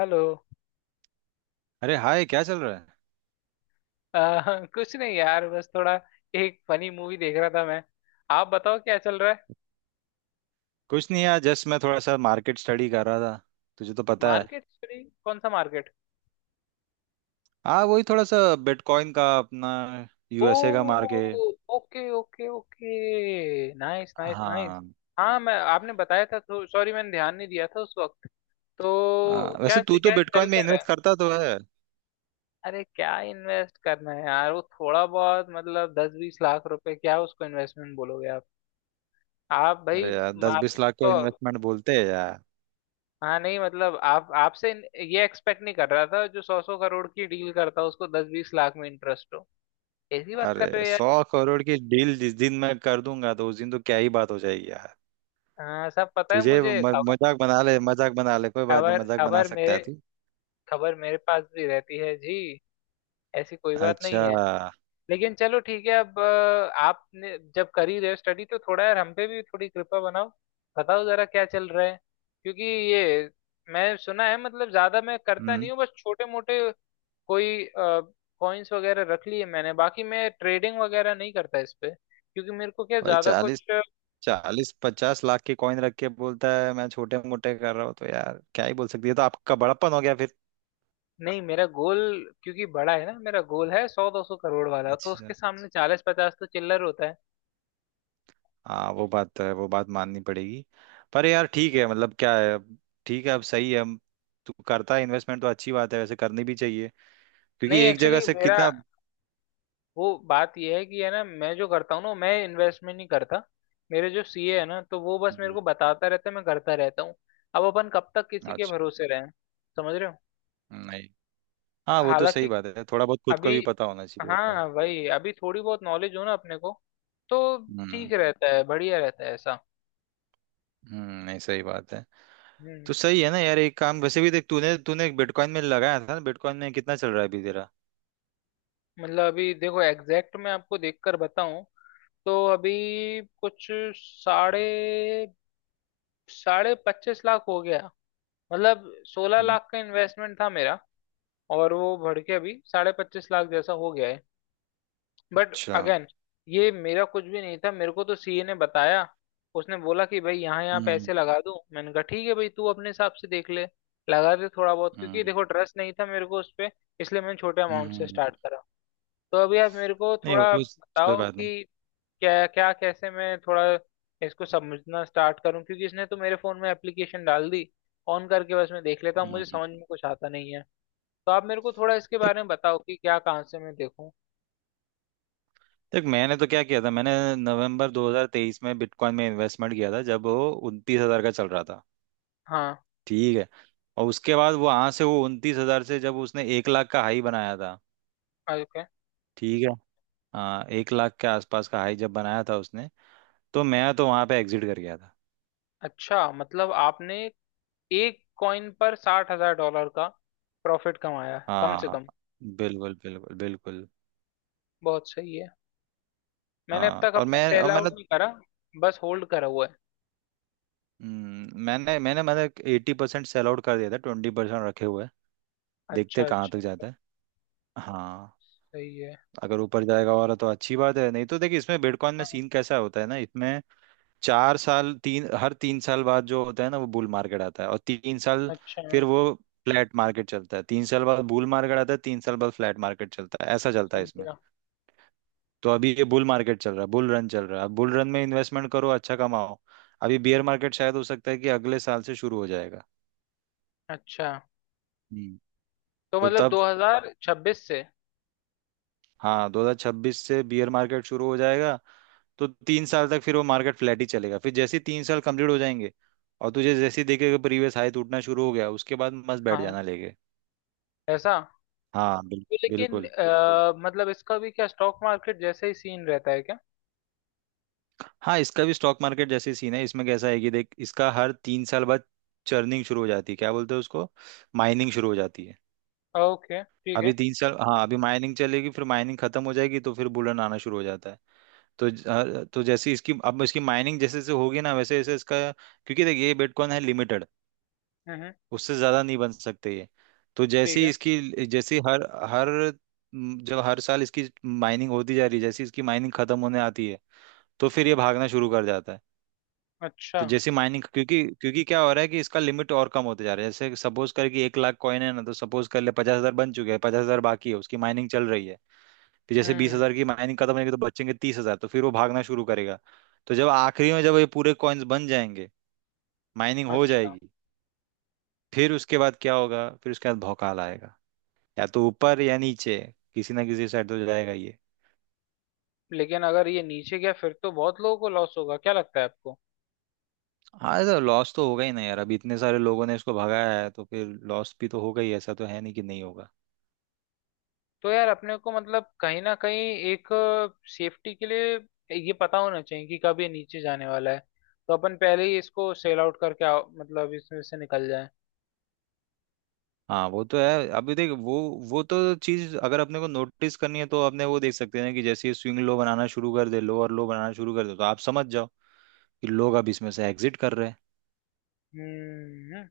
Hello. अरे hi, क्या चल रहा है? कुछ नहीं यार, बस थोड़ा एक फनी मूवी देख रहा था मैं। आप बताओ क्या चल रहा है। कुछ नहीं यार, जस्ट मैं थोड़ा सा मार्केट स्टडी कर रहा था। तुझे तो पता है। मार्केट सॉरी, कौन सा मार्केट। हाँ, वही थोड़ा सा बिटकॉइन का, अपना ओ, यूएसए का market. Okay okay okay, nice nice nice. हाँ। हाँ, मैं आपने बताया था तो सॉरी, मैंने ध्यान नहीं दिया था उस वक्त। तो क्या वैसे तू तो क्या चल बिटकॉइन में क्या रहा इन्वेस्ट है। करता तो है। अरे क्या इन्वेस्ट करना है यार, वो थोड़ा बहुत मतलब 10-20 लाख रुपए, क्या उसको इन्वेस्टमेंट बोलोगे आप। आप भाई। अरे यार, दस मार्केट बीस लाख को को। इन्वेस्टमेंट बोलते हैं यार। हाँ नहीं मतलब आप आपसे ये एक्सपेक्ट नहीं कर रहा था, जो सौ सौ करोड़ की डील करता हो उसको दस बीस लाख में इंटरेस्ट हो। ऐसी बात कर अरे रहे हो यार। 100 करोड़ की डील जिस दिन मैं कर दूंगा तो उस दिन तो क्या ही बात हो जाएगी यार। हाँ, सब पता है तुझे मुझे म, खबर। मजाक बना ले, मजाक बना ले, कोई बात नहीं, खबर मजाक बना खबर सकता है मेरे तू। खबर मेरे पास भी रहती है जी। ऐसी कोई बात नहीं अच्छा। है। लेकिन चलो ठीक है, अब आपने जब कर ही रहे हो स्टडी तो थोड़ा यार हम पे भी थोड़ी कृपा बनाओ। बताओ जरा क्या चल रहा है, क्योंकि ये मैं सुना है। मतलब ज्यादा मैं करता नहीं हम्म। हूँ, बस छोटे मोटे कोई कॉइन्स वगैरह रख लिए मैंने। बाकी मैं ट्रेडिंग वगैरह नहीं करता इस पे, क्योंकि मेरे को क्या भाई ज्यादा चालीस कुछ 40 50 लाख के कॉइन रख के बोलता है मैं छोटे मोटे कर रहा हूँ, तो यार क्या ही बोल सकती है। तो आपका बड़प्पन हो गया फिर। नहीं। मेरा गोल क्योंकि बड़ा है ना, मेरा गोल है सौ दो सौ करोड़ वाला, तो अच्छा। उसके सामने 40-50 तो चिल्लर होता है। हाँ, वो बात तो है, वो बात माननी पड़ेगी। पर यार ठीक है, मतलब क्या है अब। ठीक है, अब सही है। तू करता है इन्वेस्टमेंट तो अच्छी बात है, वैसे करनी भी चाहिए। क्योंकि नहीं एक जगह एक्चुअली, से मेरा कितना। वो बात यह है कि, है ना, मैं जो करता हूँ ना, मैं इन्वेस्टमेंट नहीं करता। मेरे जो सीए है ना, तो वो बस मेरे हम्म। को बताता रहता है, मैं करता रहता हूँ। अब अपन कब तक किसी के अच्छा। भरोसे रहें। समझ रहे हो। नहीं, हाँ वो तो सही हालांकि बात है, थोड़ा बहुत खुद को अभी, भी पता होना चाहिए होता है। हाँ वही, अभी थोड़ी बहुत नॉलेज हो ना अपने को, तो हम्म। ठीक रहता है, बढ़िया रहता है ऐसा। हम्म, नहीं सही बात है। हम्म। तो सही है ना यार, एक काम वैसे भी देख, तूने तूने बिटकॉइन में लगाया था ना, बिटकॉइन में कितना चल रहा है अभी तेरा? मतलब अभी देखो, एग्जैक्ट मैं आपको देखकर बताऊं, तो अभी कुछ साढ़े साढ़े पच्चीस लाख हो गया। मतलब 16 लाख का इन्वेस्टमेंट था मेरा, और वो बढ़ के अभी 25.5 लाख जैसा हो गया है। बट अच्छा। अगेन ये मेरा कुछ भी नहीं था, मेरे को तो सीए ने बताया। उसने बोला कि भाई, यहाँ यहाँ पैसे हम्म। लगा दूं। मैंने कहा ठीक है भाई, तू अपने हिसाब से देख ले, लगा दे थोड़ा बहुत, क्योंकि हम्म। देखो ट्रस्ट नहीं था मेरे को उस पे, इसलिए मैंने छोटे अमाउंट से हम्म, स्टार्ट करा। तो अभी आप मेरे को नहीं थोड़ा वो कोई बताओ बात नहीं। कि क्या क्या कैसे मैं थोड़ा इसको समझना स्टार्ट करूं, क्योंकि इसने तो मेरे फोन में एप्लीकेशन डाल दी, ऑन करके बस मैं देख लेता हूँ, मुझे हम्म। समझ में कुछ आता नहीं है। तो आप मेरे को थोड़ा इसके देख बारे में बताओ कि क्या कहाँ से मैं देखूँ। देख मैंने तो क्या किया था, मैंने नवंबर 2023 में बिटकॉइन में इन्वेस्टमेंट किया था जब वो 29 हज़ार का चल रहा था। हाँ। ठीक है। और उसके बाद वो वहां से, वो उनतीस हजार से जब उसने एक लाख का हाई बनाया था। ओके। ठीक है। हाँ, एक लाख के आसपास का हाई जब बनाया था उसने, तो मैं तो वहां पे एग्जिट कर गया था। अच्छा, मतलब आपने एक कॉइन पर 60,000 डॉलर का प्रॉफिट कमाया है, कम से हाँ, कम। बिल्कुल बिल्कुल बिल्कुल। बहुत सही है। मैंने अब हाँ, तक और अपने मैं और सेल मैंने आउट नहीं करा, बस होल्ड करा हुआ है। मैंने मैंने मतलब 80% सेल आउट कर दिया था, 20% रखे हुए हैं। देखते अच्छा, हैं कहाँ तक अच्छा। जाता है। हाँ, सही है। अगर ऊपर जाएगा और तो अच्छी बात है, नहीं तो देखिए, इसमें बिटकॉइन में हाँ, सीन कैसा होता है ना, इसमें चार साल तीन हर तीन साल बाद जो होता है ना, वो बुल मार्केट आता है, और तीन साल अच्छा फिर वो फ्लैट मार्केट चलता है, तीन साल बाद बुल मार्केट आता है, तीन साल बाद फ्लैट मार्केट चलता है, ऐसा चलता है इसमें। समझा। तो अभी ये बुल मार्केट चल रहा है, बुल रन चल रहा है। अब बुल रन में इन्वेस्टमेंट करो, अच्छा कमाओ। अभी बेयर मार्केट शायद हो सकता है कि अगले साल से शुरू हो जाएगा। अच्छा, हम्म। तो तो मतलब तब, 2026 से। हाँ 2026 से बियर मार्केट शुरू हो जाएगा। तो तीन साल तक फिर वो मार्केट फ्लैट ही चलेगा, फिर जैसे ही तीन साल कंप्लीट हो जाएंगे और तुझे जैसे ही देखेगा प्रीवियस हाई टूटना शुरू हो गया, उसके बाद मस्त बैठ हाँ। जाना लेके। ऐसा। हाँ तो लेकिन बिल्कुल। मतलब इसका भी क्या स्टॉक मार्केट जैसे ही सीन रहता है क्या। हाँ, इसका भी स्टॉक मार्केट जैसे सीन है। इसमें कैसा है कि देख, इसका हर तीन साल बाद चर्निंग शुरू हो जाती है, क्या बोलते हैं उसको, माइनिंग शुरू हो जाती है। ओके ठीक है। अभी तीन साल हाँ अभी माइनिंग चलेगी, फिर माइनिंग खत्म हो जाएगी तो फिर बुलन आना शुरू हो जाता है। तो तो जैसे इसकी माइनिंग जैसे जैसे होगी ना, वैसे वैसे इसका, क्योंकि देखिए ये बिटकॉइन है लिमिटेड, हम्म। उससे ज्यादा नहीं बन सकते ये। तो जैसे ठीक ही है। इसकी, जैसे हर हर म, जब हर साल इसकी माइनिंग होती जा रही है, जैसे ही इसकी माइनिंग खत्म होने आती है तो फिर ये भागना शुरू कर जाता है। अच्छा। तो जैसे माइनिंग, क्योंकि क्योंकि क्या हो रहा है कि इसका लिमिट और कम होते जा रहा है। जैसे सपोज कर कि एक लाख कॉइन है ना, तो सपोज कर ले 50 हज़ार बन चुके हैं, 50 हज़ार बाकी है, उसकी माइनिंग चल रही है। फिर जैसे बीस हम्म। हजार की माइनिंग खत्म होगी तो बचेंगे 30 हज़ार, तो फिर वो भागना शुरू करेगा। तो जब आखिरी में जब ये पूरे कॉइन्स बन जाएंगे, माइनिंग हो अच्छा। जाएगी, फिर उसके बाद क्या होगा, फिर उसके बाद भौकाल आएगा। या तो ऊपर या नीचे, किसी ना किसी साइड तो जाएगा ये। लेकिन अगर ये नीचे गया फिर तो बहुत लोगों को लॉस होगा, क्या लगता है आपको। हाँ तो लॉस तो होगा ही ना यार, अब इतने सारे लोगों ने इसको भगाया है तो फिर लॉस भी तो होगा ही, ऐसा तो है नहीं कि नहीं होगा। तो यार अपने को मतलब कहीं ना कहीं एक सेफ्टी के लिए ये पता होना चाहिए कि कब ये नीचे जाने वाला है, तो अपन पहले ही इसको सेल आउट करके मतलब इसमें से निकल जाए। हाँ वो तो है। अभी देख, वो तो चीज अगर अपने को नोटिस करनी है तो अपने वो देख सकते हैं कि जैसे ही स्विंग लो बनाना शुरू कर दे, लो और लो बनाना शुरू कर दे, तो आप समझ जाओ कि लोग अब इसमें से एग्जिट कर रहे हैं। हम्म।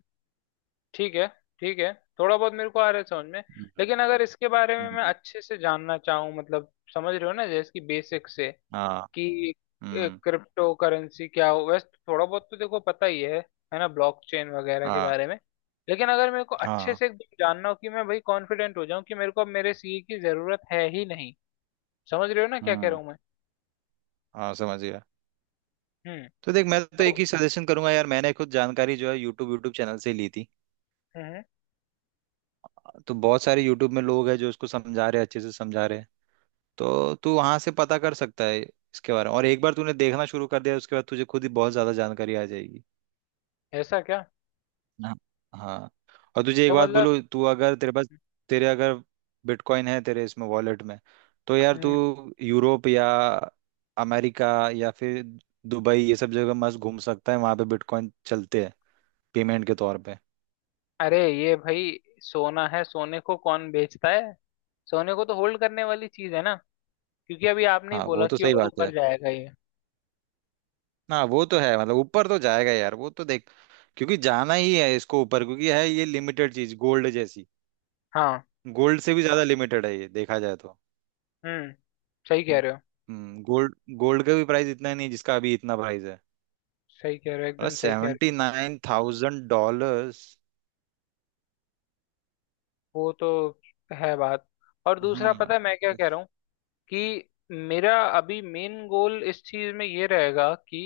ठीक है। ठीक है। थोड़ा बहुत मेरे को आ रहा है समझ में। हम्म। लेकिन अगर इसके बारे में मैं हम्म। अच्छे से जानना चाहूँ, मतलब समझ रहे हो ना, जैसे कि बेसिक से, हाँ। कि हम्म। क्रिप्टो करेंसी क्या हो। वैसे थोड़ा बहुत तो देखो पता ही है ना, ब्लॉकचेन वगैरह के हाँ। बारे में। लेकिन अगर मेरे को अच्छे हाँ। से एकदम जानना हो कि मैं भाई कॉन्फिडेंट हो जाऊं कि मेरे को अब मेरे सीए की जरूरत है ही नहीं, समझ रहे हो ना क्या कह रहा हम्म। हूं मैं। हाँ समझ गया। हम्म। तो देख, मैं तो तो। एक ही सजेशन करूंगा यार, मैंने खुद जानकारी जो है यूट्यूब यूट्यूब चैनल से ली थी। हम्म। तो बहुत सारे यूट्यूब में लोग हैं जो उसको समझा रहे हैं, अच्छे से समझा रहे हैं। तो तू वहां से पता कर सकता है इसके बारे में, और एक बार तूने देखना शुरू कर दिया उसके बाद तुझे खुद ही बहुत ज्यादा जानकारी आ जाएगी। ऐसा क्या। हाँ। हाँ। और तुझे एक तो बात मतलब। बोलूँ, तू अगर, तेरे पास, तेरे अगर बिटकॉइन है तेरे इसमें वॉलेट में, तो यार तू हम्म। यूरोप या अमेरिका या फिर दुबई ये सब जगह मस्त घूम सकता है, वहां पे बिटकॉ�इन चलते हैं पेमेंट के तौर पे। अरे ये भाई सोना है, सोने को कौन बेचता है। सोने को तो होल्ड करने वाली चीज है ना, क्योंकि अभी आपने ही हाँ वो बोला तो कि सही और बात है। ऊपर जाएगा ये। ना वो तो है, मतलब ऊपर तो जाएगा यार वो तो देख, क्योंकि जाना ही है इसको ऊपर, क्योंकि है ये लिमिटेड चीज, गोल्ड जैसी। हाँ। गोल्ड से भी ज्यादा लिमिटेड है ये देखा जाए तो। हम्म। सही कह रहे हो। हम्म, गोल्ड गोल्ड का भी प्राइस इतना नहीं है जिसका अभी इतना प्राइस है। सही कह रहे हो, मतलब एकदम सही कह रहे हो। $79,000। वो तो है बात। और दूसरा, हाँ। पता है मैं क्या कह रहा हूँ, कि मेरा अभी मेन गोल इस चीज में ये रहेगा कि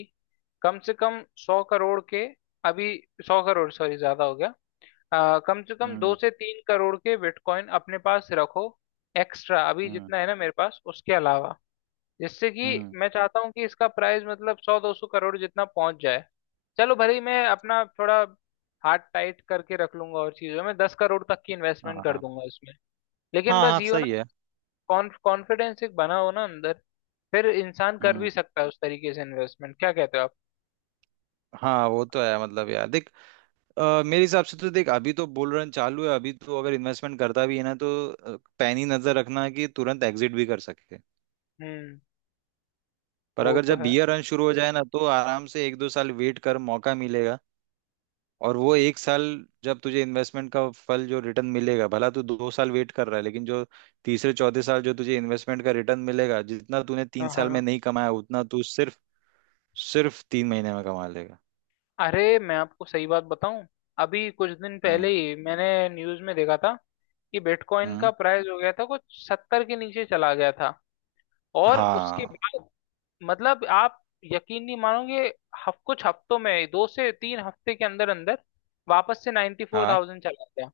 कम से कम 100 करोड़ के, अभी सौ करोड़, सॉरी ज्यादा हो गया। कम से कम दो हम्म। से तीन करोड़ के बिटकॉइन अपने पास रखो, एक्स्ट्रा अभी हम्म। जितना है ना मेरे पास उसके अलावा, जिससे कि हम्म। मैं चाहता हूँ कि इसका प्राइस मतलब सौ दो सौ करोड़ जितना पहुंच जाए। चलो भले ही मैं अपना थोड़ा हार्ट टाइट करके रख लूंगा और चीजों में 10 करोड़ तक की इन्वेस्टमेंट कर हाँ। दूंगा, हाँ। लेकिन बस हाँ ये हो सही ना, है। कॉन्फिडेंस एक बना हो ना अंदर, फिर इंसान कर हम्म। भी सकता है उस तरीके से इन्वेस्टमेंट, क्या कहते हो आप। हाँ वो तो है। मतलब यार देख, मेरे हिसाब से तो देख, अभी तो बुल रन चालू है, अभी तो अगर इन्वेस्टमेंट करता भी है ना तो पैनी नजर रखना कि तुरंत एग्जिट भी कर सके। हम्म। पर वो अगर तो जब है। बियर रन शुरू हो जाए ना, तो आराम से एक दो साल वेट कर, मौका मिलेगा। और वो एक साल, जब तुझे इन्वेस्टमेंट का फल जो रिटर्न मिलेगा, भला तू दो साल वेट कर रहा है लेकिन जो तीसरे चौथे साल जो तुझे इन्वेस्टमेंट का रिटर्न मिलेगा, जितना तूने हाँ, तीन साल में हाँ। नहीं कमाया उतना तू सिर्फ सिर्फ तीन महीने में कमा लेगा। अरे मैं आपको सही बात बताऊं, अभी कुछ दिन पहले हम्म। ही मैंने न्यूज में देखा था कि बिटकॉइन हम्म। का प्राइस हो गया था, कुछ सत्तर के नीचे चला गया था, और उसके हाँ बाद मतलब, आप यकीन नहीं मानोगे, हफ कुछ हफ्तों में, दो से तीन हफ्ते के अंदर अंदर वापस से नाइन्टी फोर हाँ, थाउजेंड चला गया।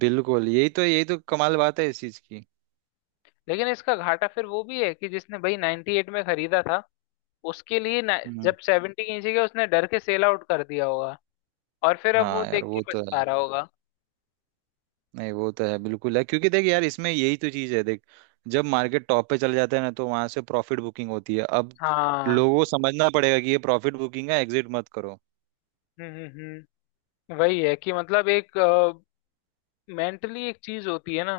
बिल्कुल, यही तो, यही तो कमाल बात है इस चीज की। लेकिन इसका घाटा फिर वो भी है कि जिसने भाई 98 में खरीदा था, उसके लिए हम्म। जब 70 की नीचे गया, उसने डर के सेल आउट कर दिया होगा, और फिर अब वो हाँ यार देख के वो तो पछता है, रहा होगा। नहीं वो तो है बिल्कुल है, क्योंकि देख यार इसमें यही तो चीज है देख, जब मार्केट टॉप पे चले जाते हैं ना तो वहां से प्रॉफिट बुकिंग होती है। अब हाँ। लोगों को समझना पड़ेगा कि ये प्रॉफिट बुकिंग है, एग्जिट मत करो। हम्म, हम्म, वही है कि मतलब, एक मेंटली एक चीज होती है ना,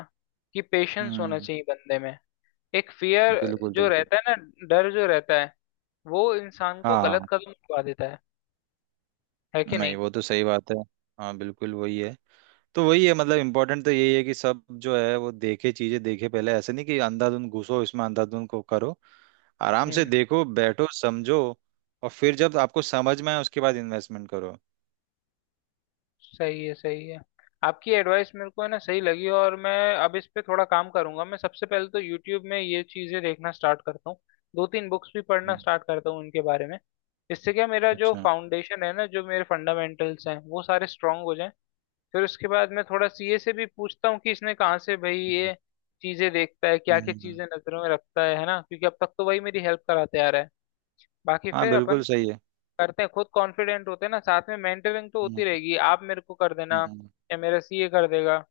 कि पेशेंस होना हम्म। चाहिए बंदे में। एक फियर बिल्कुल जो बिल्कुल। रहता है ना, डर जो रहता है, वो इंसान को गलत हाँ। कदम उठा देता है कि नहीं नहीं। वो तो सही बात है। हाँ बिल्कुल वही है। तो वही है, मतलब इम्पोर्टेंट तो यही है कि सब जो है वो देखे, चीजें देखे पहले, ऐसे नहीं कि अंधाधुंध घुसो इसमें, अंधाधुंध को करो। आराम से हम्म। देखो, बैठो, समझो, और फिर जब आपको समझ में आए उसके बाद इन्वेस्टमेंट करो। सही है, सही है। आपकी एडवाइस मेरे को है ना सही लगी, और मैं अब इस पे थोड़ा काम करूंगा। मैं सबसे पहले तो यूट्यूब में ये चीजें देखना स्टार्ट करता हूँ, दो तीन बुक्स भी पढ़ना स्टार्ट करता हूँ इनके बारे में, इससे क्या, मेरा जो अच्छा। फाउंडेशन है ना, जो मेरे फंडामेंटल्स हैं वो सारे स्ट्रांग हो जाएं। फिर उसके बाद मैं थोड़ा सीए से भी पूछता हूँ कि इसने कहाँ से भाई हम्म। ये चीजें देखता है, क्या क्या हम्म। चीजें नजरों में रखता है ना, क्योंकि अब तक तो वही मेरी हेल्प कराते आ रहा है। बाकी हाँ फिर अपन बिल्कुल सही है। करते हैं, खुद कॉन्फिडेंट होते हैं ना, साथ में मेंटरिंग तो हम्म। होती रहेगी, आप मेरे को कर देना, हम्म। या मेरा सीए कर देगा।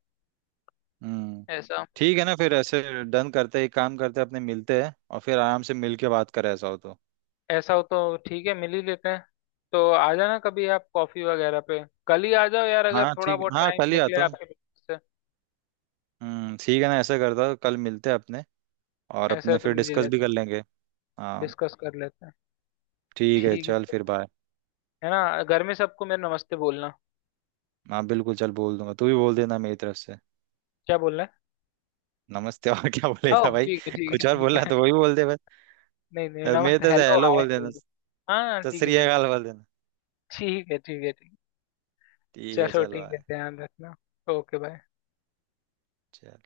हम्म। ऐसा। ठीक है ना, फिर ऐसे डन करते हैं, एक काम करते हैं, अपने मिलते हैं और फिर आराम से मिल के बात करें, ऐसा हो तो। ऐसा हो तो ठीक है, मिल ही लेते हैं। तो आ जाना कभी आप कॉफी वगैरह पे, कल ही आ जाओ यार अगर हाँ थोड़ा ठीक, बहुत हाँ टाइम कल ही निकले आता हूँ। आपके पास से। ठीक है ना, ऐसा करता हूँ, कल मिलते हैं अपने, और ऐसा है अपने तो फिर मिल ही डिस्कस भी लेते कर हैं, लेंगे। हाँ। डिस्कस कर लेते हैं। ठीक है, ठीक है चल फिर बाय। है ना, घर में सबको मेरा नमस्ते बोलना। हाँ बिल्कुल, चल बोल दूंगा, तू भी बोल देना मेरी तरफ से। क्या बोलना। नमस्ते और क्या है बोलेगा ओ, भाई, ठीक है, ठीक है, कुछ और ठीक बोलना है है। तो वही बोल दे बस। नहीं, नहीं, मेरी नमस्ते तरफ से हेलो हेलो हाय बोल देना। बोल दो। हाँ सत ठीक है, श्री बिल्कुल। अकाल बोल देना। ठीक है। ठीक है। ठीक है। ठीक है, चलो चल ठीक है, बाय। ध्यान रखना। Okay bye. चल।